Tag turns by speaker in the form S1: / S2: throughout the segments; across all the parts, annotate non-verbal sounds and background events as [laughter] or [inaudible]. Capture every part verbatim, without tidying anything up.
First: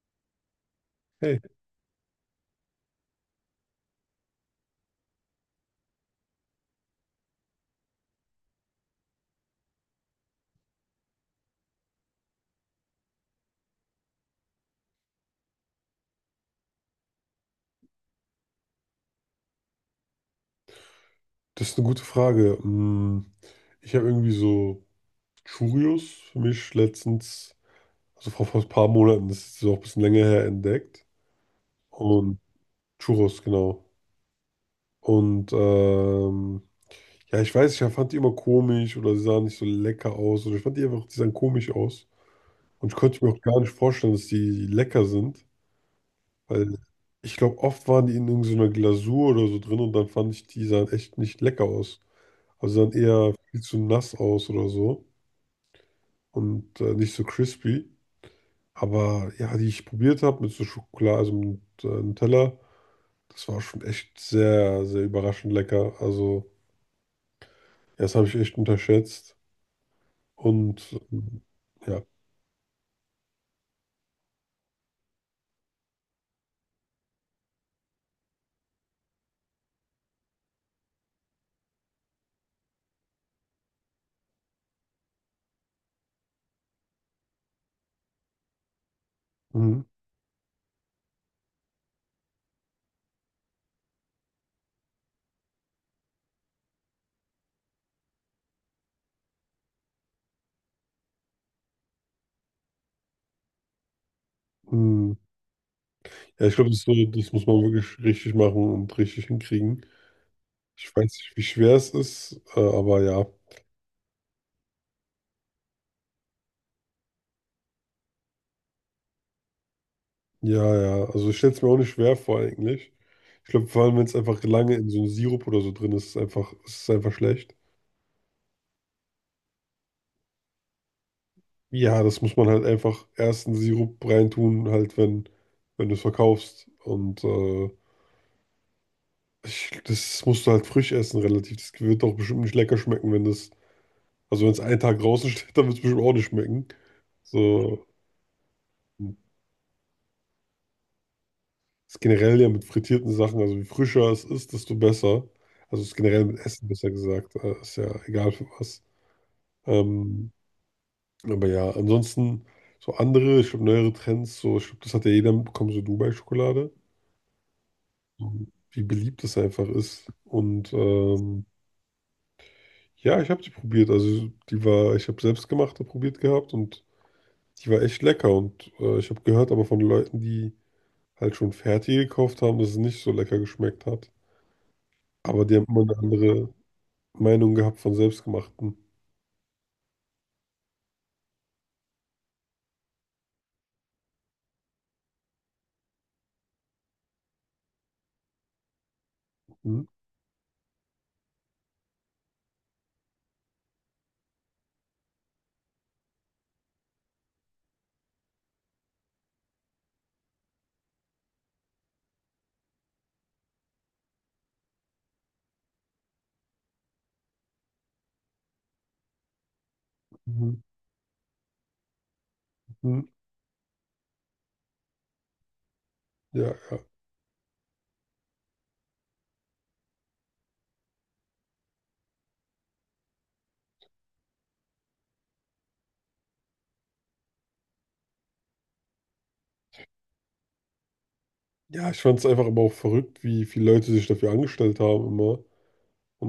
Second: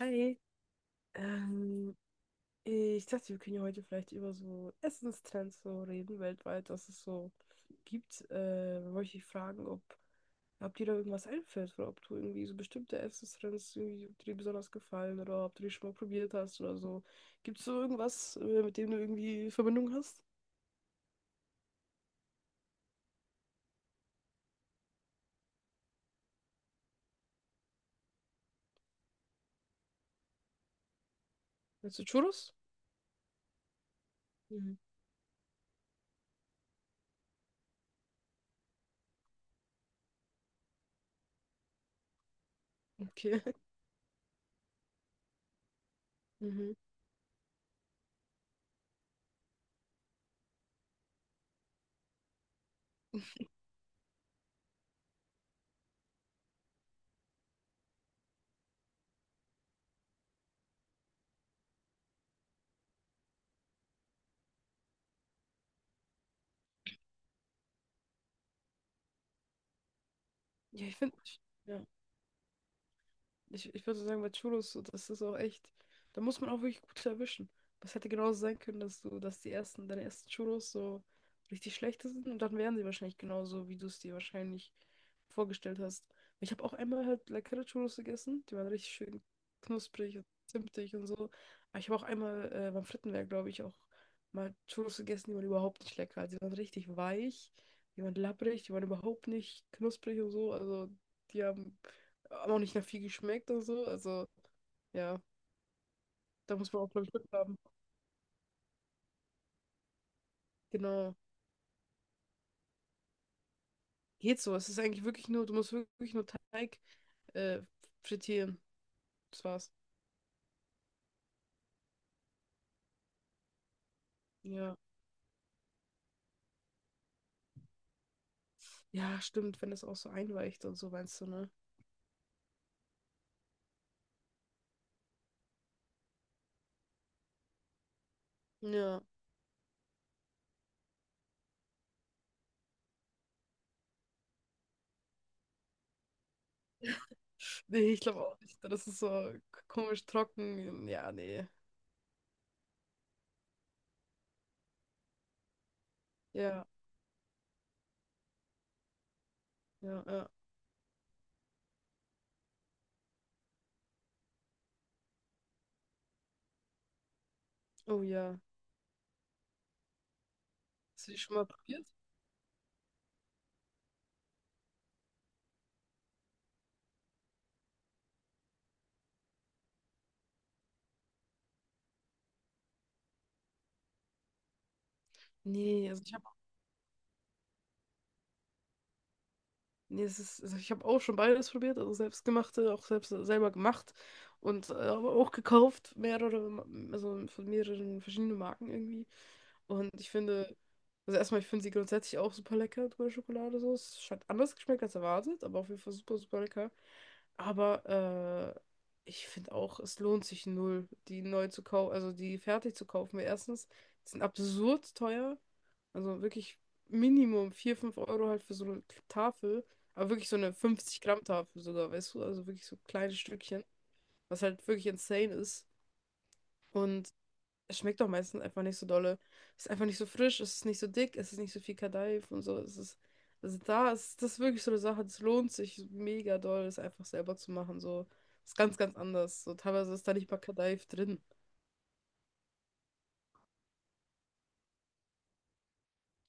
S1: Hi,
S2: Hey,
S1: ähm, ich dachte, wir können ja heute vielleicht über so Essenstrends so reden, weltweit, was es so gibt. Äh, wollte ich dich fragen, ob, ob dir da irgendwas einfällt oder ob du irgendwie so bestimmte Essenstrends irgendwie, ob dir die besonders gefallen oder ob du die schon mal probiert hast oder so. Gibt es so irgendwas, äh, mit dem du irgendwie Verbindung hast?
S2: das ist eine gute Frage. Hm, ich habe irgendwie so Churios für mich letztens, also vor, vor ein paar Monaten, das ist auch ein bisschen länger her, entdeckt.
S1: Meinst du
S2: Und
S1: Churros?
S2: Churros, genau.
S1: Mhm.
S2: Und ähm, ja, ich weiß, ich fand die immer komisch oder sie sahen nicht so lecker aus oder ich fand die einfach, die sahen komisch aus. Und ich konnte mir auch
S1: Okay.
S2: gar
S1: [laughs]
S2: nicht vorstellen, dass die lecker sind,
S1: Mhm.
S2: weil ich glaube, oft waren die in irgendeiner Glasur oder so drin und dann fand ich, die sahen echt nicht lecker aus. Also sahen eher viel zu nass aus oder so. Und äh, nicht so crispy. Aber ja, die ich probiert habe mit so Schokolade, also mit äh, Nutella, das war schon echt sehr, sehr überraschend lecker. Also, ja, das habe ich echt unterschätzt.
S1: Ja,
S2: Und
S1: ich finde,
S2: ähm,
S1: ja.
S2: ja,
S1: Ich, ich würde sagen, bei Cholos, so, das ist auch echt, da muss man auch wirklich gut erwischen. Es hätte genauso sein können, dass du, dass die ersten, deine ersten Cholos so richtig schlechte sind und dann wären sie wahrscheinlich genauso, wie du es dir wahrscheinlich vorgestellt hast. Ich habe auch einmal halt leckere Cholos gegessen, die waren richtig schön
S2: mhm.
S1: knusprig und zimtig und so. Aber ich habe auch einmal äh, beim Frittenwerk, glaube ich, auch mal Cholos gegessen, die waren überhaupt nicht lecker. Also die waren richtig weich, die waren labbrig, die waren überhaupt nicht knusprig und so. Also die haben aber auch nicht nach viel geschmeckt oder so. Also,
S2: Mhm.
S1: ja,
S2: Ja, ich
S1: da
S2: glaube,
S1: muss
S2: das
S1: man
S2: ist
S1: auch,
S2: so,
S1: glaube ich, Glück
S2: das muss
S1: haben.
S2: man wirklich richtig machen und richtig hinkriegen. Ich weiß
S1: Genau.
S2: nicht, wie schwer es ist, äh, aber ja,
S1: Geht so. Es ist eigentlich wirklich nur, du musst wirklich nur Teig äh, frittieren. Das war's.
S2: ja, ja. Also, ich stelle es mir auch nicht schwer vor, eigentlich. Ich glaube, vor allem, wenn es einfach lange
S1: Ja.
S2: in so einem Sirup oder so drin ist, ist es einfach, ist es einfach schlecht.
S1: Ja, stimmt, wenn das auch so einweicht und so, meinst du, ne?
S2: Ja, das muss man halt einfach erst in den Sirup reintun, halt wenn, wenn du es verkaufst. Und äh,
S1: Ja.
S2: ich, das musst du halt frisch essen, relativ. Das wird doch bestimmt nicht lecker schmecken, wenn das, also wenn es einen Tag draußen steht, [laughs] dann wird es bestimmt auch nicht schmecken. So,
S1: Nee, ich glaube auch nicht. Das ist
S2: das
S1: so komisch trocken. Ja, nee.
S2: ist generell ja mit frittierten Sachen, also je frischer es ist, desto besser. Also es ist generell mit
S1: Ja,
S2: Essen besser gesagt, äh, ist ja egal für was.
S1: ja, ja.
S2: Ähm, aber ja, ansonsten so andere, ich glaube neuere Trends, so ich glaube, das hat ja jeder mitbekommen, so Dubai-Schokolade.
S1: Oh ja.
S2: Wie beliebt es einfach ist. Und
S1: Hast du die schon
S2: ähm,
S1: mal probiert?
S2: ja, ich habe die probiert. Also die war, ich habe selbstgemachte probiert gehabt und die war echt lecker. Und äh, ich habe gehört aber von Leuten, die halt schon fertig gekauft haben, dass es nicht so lecker geschmeckt hat. Aber die haben immer
S1: Nee,
S2: eine
S1: also ich habe
S2: andere Meinung gehabt von selbstgemachten.
S1: Nee, es ist, also ich habe auch schon beides probiert, also selbstgemachte, auch selbst selber gemacht und äh, aber auch gekauft, mehrere, Ma- also von mehreren verschiedenen Marken irgendwie.
S2: Mhm.
S1: Und ich finde, also erstmal, ich finde sie grundsätzlich auch super lecker, dunkle Schokolade so. Es hat anders geschmeckt als erwartet, aber auf jeden Fall super, super lecker. Aber äh, ich finde auch, es lohnt sich null, die neu zu kaufen, also die fertig zu kaufen. Weil erstens, die sind absurd teuer. Also wirklich Minimum vier fünf Euro halt für so eine Tafel. Aber wirklich so eine
S2: Mhm.
S1: fünfzig Gramm Tafel sogar, weißt du? Also wirklich so
S2: Mhm.
S1: kleine Stückchen, was halt wirklich insane ist.
S2: Ja, ja.
S1: Und es schmeckt auch meistens einfach nicht so dolle. Es ist einfach nicht so frisch, es ist nicht so dick, es ist nicht so viel Kadaif und so. Es ist, also da ist das ist wirklich so eine Sache, das lohnt sich mega doll, das einfach selber zu machen. So, ist ganz, ganz anders. So, teilweise ist da nicht mal Kadaif drin.
S2: Ja, ich fand es einfach aber auch verrückt, wie viele Leute sich dafür angestellt haben immer.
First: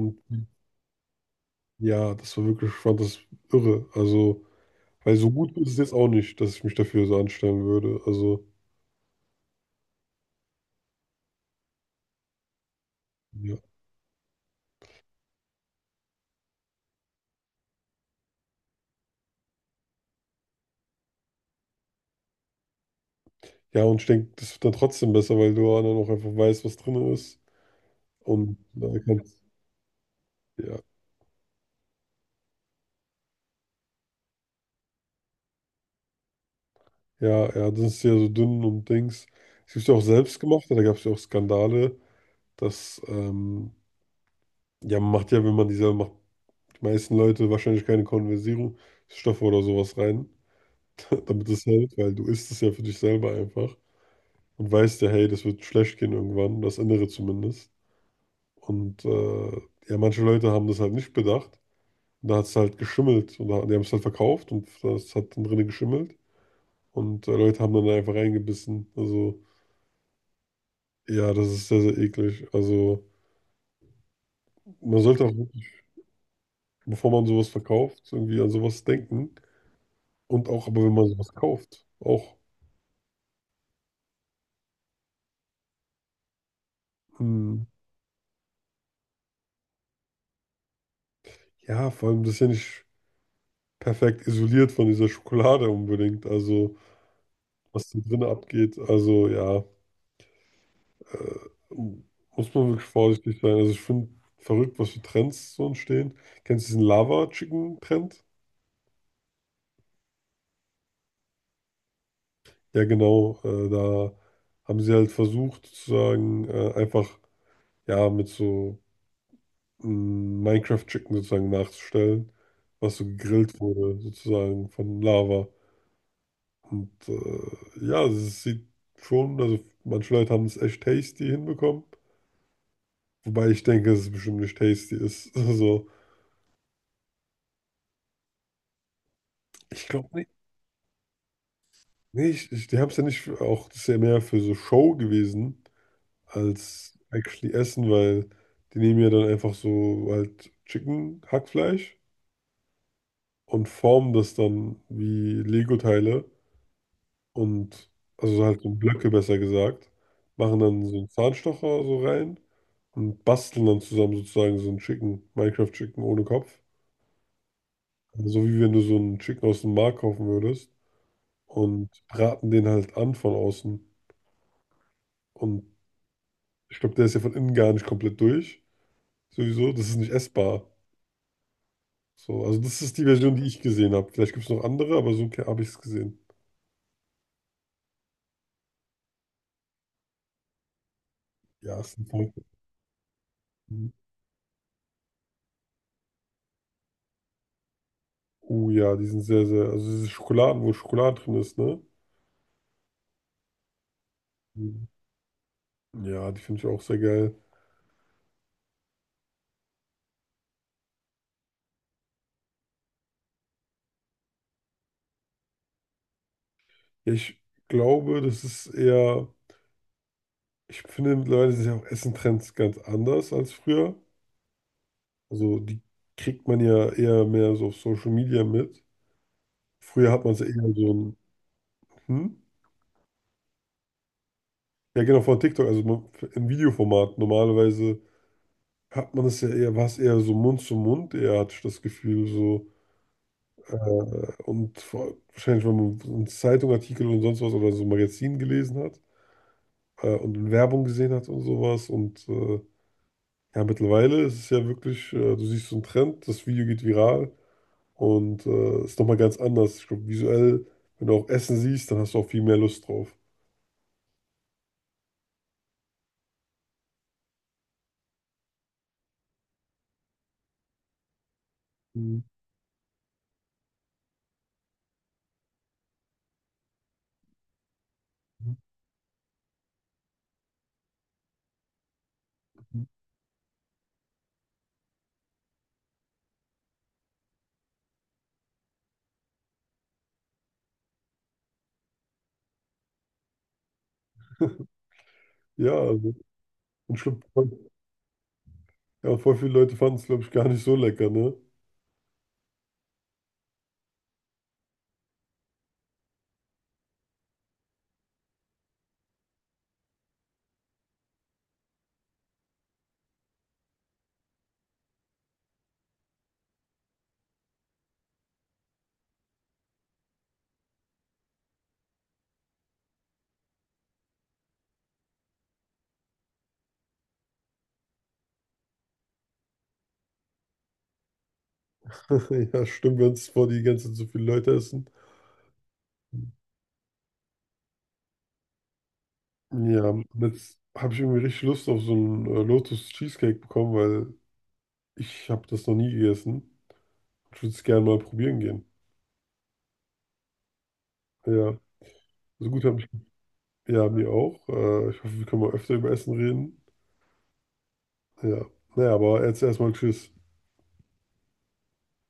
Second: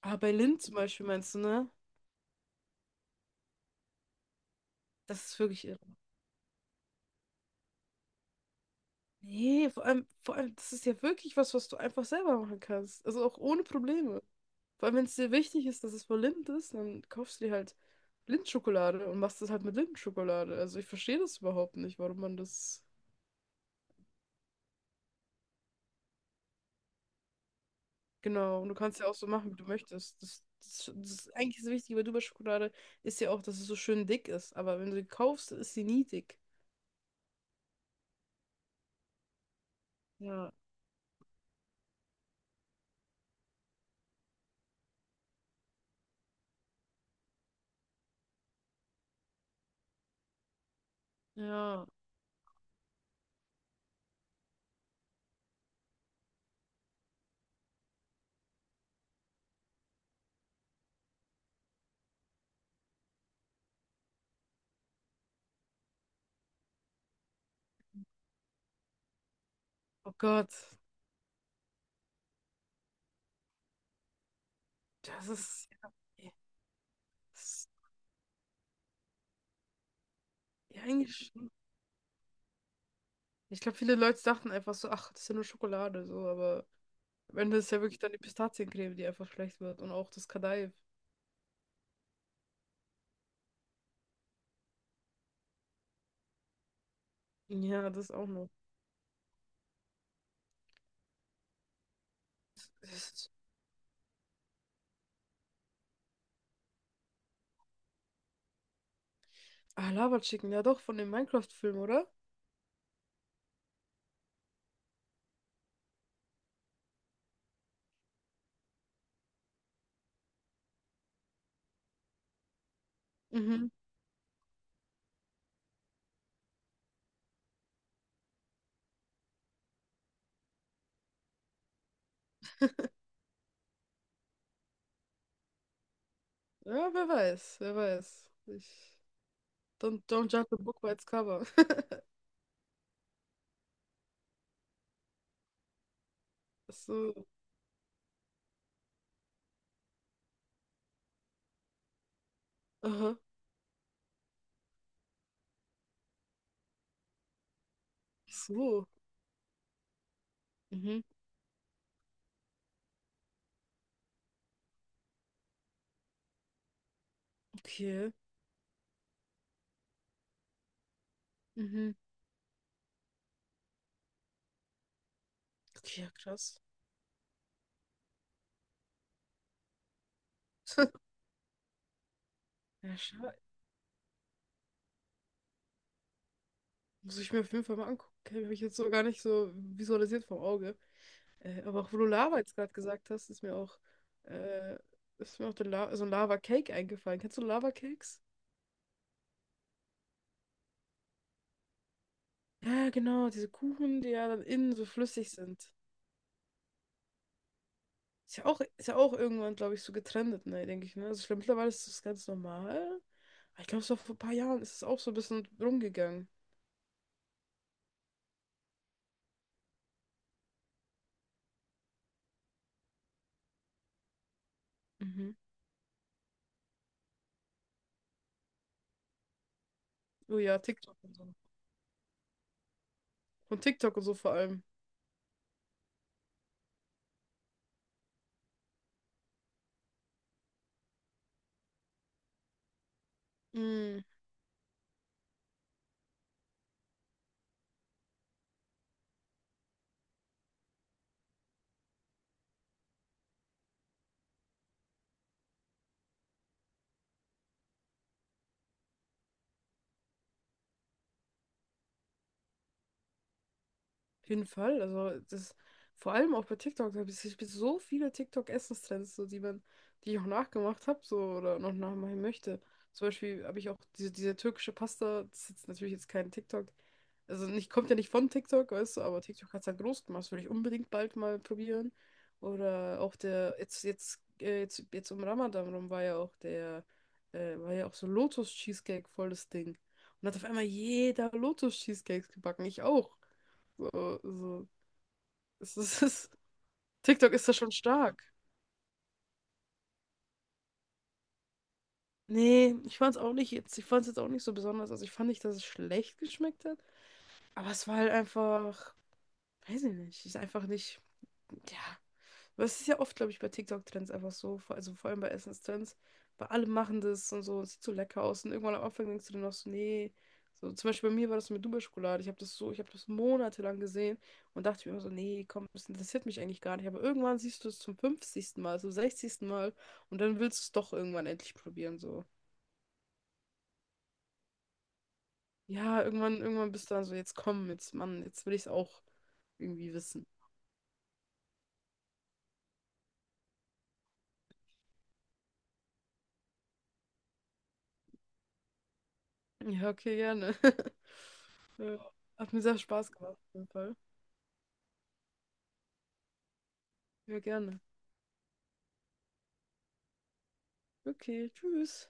S1: Aber bei Lind zum Beispiel meinst du, ne?
S2: ja, das war wirklich, ich fand das irre. Also weil
S1: Das
S2: so
S1: ist
S2: gut
S1: wirklich
S2: ist es
S1: irre.
S2: jetzt auch nicht, dass ich mich dafür so anstellen würde. Also,
S1: Nee, vor allem, vor allem, das ist ja wirklich was, was du einfach selber machen kannst. Also auch
S2: ja.
S1: ohne Probleme. Vor allem, wenn es dir wichtig ist, dass es voll Lind ist, dann kaufst du dir halt Lindschokolade und machst das halt mit Lindschokolade. Also ich verstehe das überhaupt nicht, warum man das.
S2: Ja, und ich denke, das wird dann trotzdem besser, weil du dann auch einfach weißt, was drin ist. Und
S1: Genau, und du
S2: da
S1: kannst ja auch so
S2: kannst,
S1: machen, wie du möchtest. Das,
S2: ja,
S1: das, das ist eigentlich das Wichtige bei Dubai-Schokolade ist ja auch, dass es so schön dick ist. Aber wenn du sie kaufst, ist sie nie dick.
S2: ja, ja, das ist ja so dünn und Dings. Es gibt ja auch
S1: Ja,
S2: selbstgemachte, da gab es ja auch Skandale, dass, ähm, ja, man macht ja, wenn man die selber macht, die meisten Leute wahrscheinlich keine Konservierungsstoffe oder sowas rein, [laughs] damit es
S1: ja.
S2: hält, weil du isst es ja für dich selber einfach und weißt ja, hey, das wird schlecht gehen irgendwann, das Innere zumindest. Und äh, ja, manche Leute haben das halt nicht bedacht. Und da hat es halt geschimmelt. Und da, die haben es halt verkauft und das hat dann drinnen geschimmelt. Und äh, Leute haben dann einfach reingebissen. Also,
S1: Oh Gott.
S2: ja, das ist sehr, sehr eklig. Also, man sollte
S1: Das
S2: auch wirklich,
S1: ist. Ja,
S2: bevor man
S1: das
S2: sowas
S1: ist
S2: verkauft, irgendwie an sowas denken. Und auch, aber
S1: ja
S2: wenn man
S1: eigentlich.
S2: sowas kauft, auch,
S1: Ich glaube, viele Leute dachten einfach so, ach, das ist ja nur Schokolade, so, aber am Ende
S2: hm,
S1: ist ja wirklich dann die Pistaziencreme, die einfach schlecht wird und auch das Kadaif.
S2: ja, vor allem, das ist ja nicht perfekt isoliert von dieser Schokolade unbedingt. Also, was
S1: Ja,
S2: da
S1: das
S2: drinnen
S1: auch noch.
S2: abgeht. Also, ja. Äh, muss man wirklich
S1: Das ist-
S2: vorsichtig sein. Also ich finde verrückt, was für Trends so entstehen. Kennst du diesen Lava-Chicken-Trend?
S1: Ah, Lava Chicken, ja doch, von dem Minecraft-Film, oder?
S2: Ja, genau. Äh, da haben sie halt versucht, sozusagen äh, einfach ja mit so mh, Minecraft-Chicken sozusagen nachzustellen, was so gegrillt
S1: Mhm.
S2: wurde, sozusagen von Lava. Und äh, ja, also es sieht schon, also manche Leute haben es echt tasty hinbekommen. Wobei ich denke, dass es bestimmt nicht tasty ist. [laughs] Also,
S1: Ja, wer weiß, wer weiß. Ich...
S2: ich
S1: Don't,
S2: glaube,
S1: don't judge a book by its cover. [laughs]
S2: nee, ich, ich, die haben es ja nicht für, auch, das ist ja mehr für so Show gewesen
S1: Ach
S2: als
S1: so.
S2: actually Essen, weil die nehmen ja dann einfach so halt Chicken, Hackfleisch
S1: Aha.
S2: und formen das dann wie Lego-Teile und
S1: Ach
S2: also so halt so
S1: so.
S2: Blöcke besser gesagt, machen dann so
S1: Mhm.
S2: einen Zahnstocher so rein und basteln dann zusammen sozusagen so ein Chicken, Minecraft-Chicken ohne Kopf.
S1: Okay.
S2: Also so wie wenn du so einen Chicken aus dem Markt kaufen würdest und
S1: Mhm.
S2: braten den halt an von außen. Und
S1: Okay, ja, krass.
S2: ich glaube, der ist ja von innen gar nicht komplett durch. Sowieso, das ist nicht essbar.
S1: [laughs]
S2: So, also das ist
S1: Ja,
S2: die
S1: schade.
S2: Version, die ich gesehen habe. Vielleicht gibt es noch andere, aber so habe ich es gesehen.
S1: Muss ich mir auf jeden Fall mal angucken. Habe ich jetzt so gar nicht so visualisiert vom Auge. Äh,
S2: Ja,
S1: aber auch
S2: es
S1: wo du
S2: sind voll.
S1: Lava jetzt gerade gesagt hast, ist mir auch, äh, ist mir auch der La so ein Lava-Cake eingefallen. Kennst du Lava-Cakes?
S2: Oh ja, die sind sehr, sehr. Also diese Schokoladen, wo Schokolade drin ist, ne?
S1: Ja, genau, diese Kuchen, die ja dann innen so
S2: Mhm.
S1: flüssig sind.
S2: Ja, die finde ich auch sehr geil.
S1: Ist ja auch, ist ja auch irgendwann, glaube ich, so getrendet, ne, denke ich, ne? Also ich glaube, mittlerweile ist das ganz normal. Aber ich glaube, so vor ein paar Jahren ist es auch so ein bisschen rumgegangen.
S2: Ja, ich glaube, das ist eher. Ich finde mittlerweile sind ja auch Essentrends ganz anders als früher.
S1: Mhm.
S2: Also die kriegt man ja eher mehr so auf Social Media mit. Früher hat man
S1: Oh
S2: es ja
S1: ja,
S2: eher so
S1: TikTok und
S2: ein.
S1: so.
S2: Hm?
S1: Von TikTok und so vor allem.
S2: Ja, genau, von TikTok, also man- im Videoformat. Normalerweise hat man es ja eher, war es eher so Mund zu Mund, eher hatte ich das Gefühl, so.
S1: Mm.
S2: Äh, und vor, wahrscheinlich, wenn man so einen Zeitungartikel und sonst was oder so ein Magazin gelesen hat äh, und Werbung gesehen hat und sowas. Und äh, ja, mittlerweile ist es ja wirklich, äh, du siehst so einen Trend, das Video geht viral und äh, ist nochmal ganz anders. Ich glaube, visuell, wenn du auch Essen siehst, dann hast du auch viel mehr Lust drauf.
S1: Auf jeden Fall. Also das, vor allem auch bei TikTok, da habe ich, ich hab so viele TikTok-Essenstrends, so die man, die ich auch nachgemacht habe, so oder noch nachmachen
S2: Mhm.
S1: möchte. Zum Beispiel habe ich auch diese, diese türkische Pasta, das ist jetzt natürlich jetzt kein TikTok. Also nicht, kommt ja nicht von TikTok, weißt du, aber TikTok hat es halt groß gemacht. Das würde ich unbedingt bald mal probieren. Oder auch der, jetzt, jetzt, äh, jetzt, jetzt um Ramadan rum war ja auch der, äh, war ja auch so Lotus-Cheesecake voll das Ding. Und hat auf einmal jeder Lotus-Cheesecakes gebacken. Ich auch. So, so.
S2: Ja,
S1: Es ist, [laughs] es
S2: also,
S1: ist,
S2: und ich glaube,
S1: TikTok ist da schon stark.
S2: ja, voll viele Leute fanden es, glaube ich, gar nicht so lecker, ne?
S1: Nee, ich fand's auch nicht jetzt. Ich fand's jetzt auch nicht so besonders. Also ich fand nicht, dass es schlecht geschmeckt hat. Aber es war halt einfach, weiß ich nicht, ist einfach nicht. Ja. Aber es ist ja oft, glaube ich, bei TikTok-Trends einfach so, vor- also vor allem bei Essenstrends, weil alle machen das und so, es sieht so lecker aus und irgendwann am Anfang denkst du dann noch so, nee. So, zum Beispiel bei mir war das mit Dubai-Schokolade. Ich habe das so, ich habe das monatelang gesehen und dachte mir immer so, nee, komm, das interessiert mich eigentlich gar nicht. Aber irgendwann siehst du es zum fünfzigsten Mal, zum sechzigsten Mal und dann willst du es doch irgendwann endlich probieren, so.
S2: [laughs] Ja, stimmt, wenn es vor die ganze Zeit so viele Leute essen.
S1: Ja, irgendwann, irgendwann bist du dann so, jetzt komm, jetzt, Mann, jetzt will ich es auch
S2: Ja,
S1: irgendwie
S2: und
S1: wissen.
S2: jetzt habe ich irgendwie richtig Lust auf so einen äh, Lotus Cheesecake bekommen, weil ich habe das noch nie gegessen. Ich würde es gerne mal probieren gehen.
S1: Ja, okay, gerne. [laughs]
S2: Ja,
S1: Ja,
S2: so
S1: hat mir
S2: gut
S1: sehr
S2: habe ich.
S1: Spaß gemacht, auf jeden
S2: Ja,
S1: Fall.
S2: mir auch. Äh, ich hoffe, wir können mal öfter über Essen reden.
S1: Ja, gerne.
S2: Ja, naja, aber jetzt erstmal Tschüss.
S1: Okay, tschüss.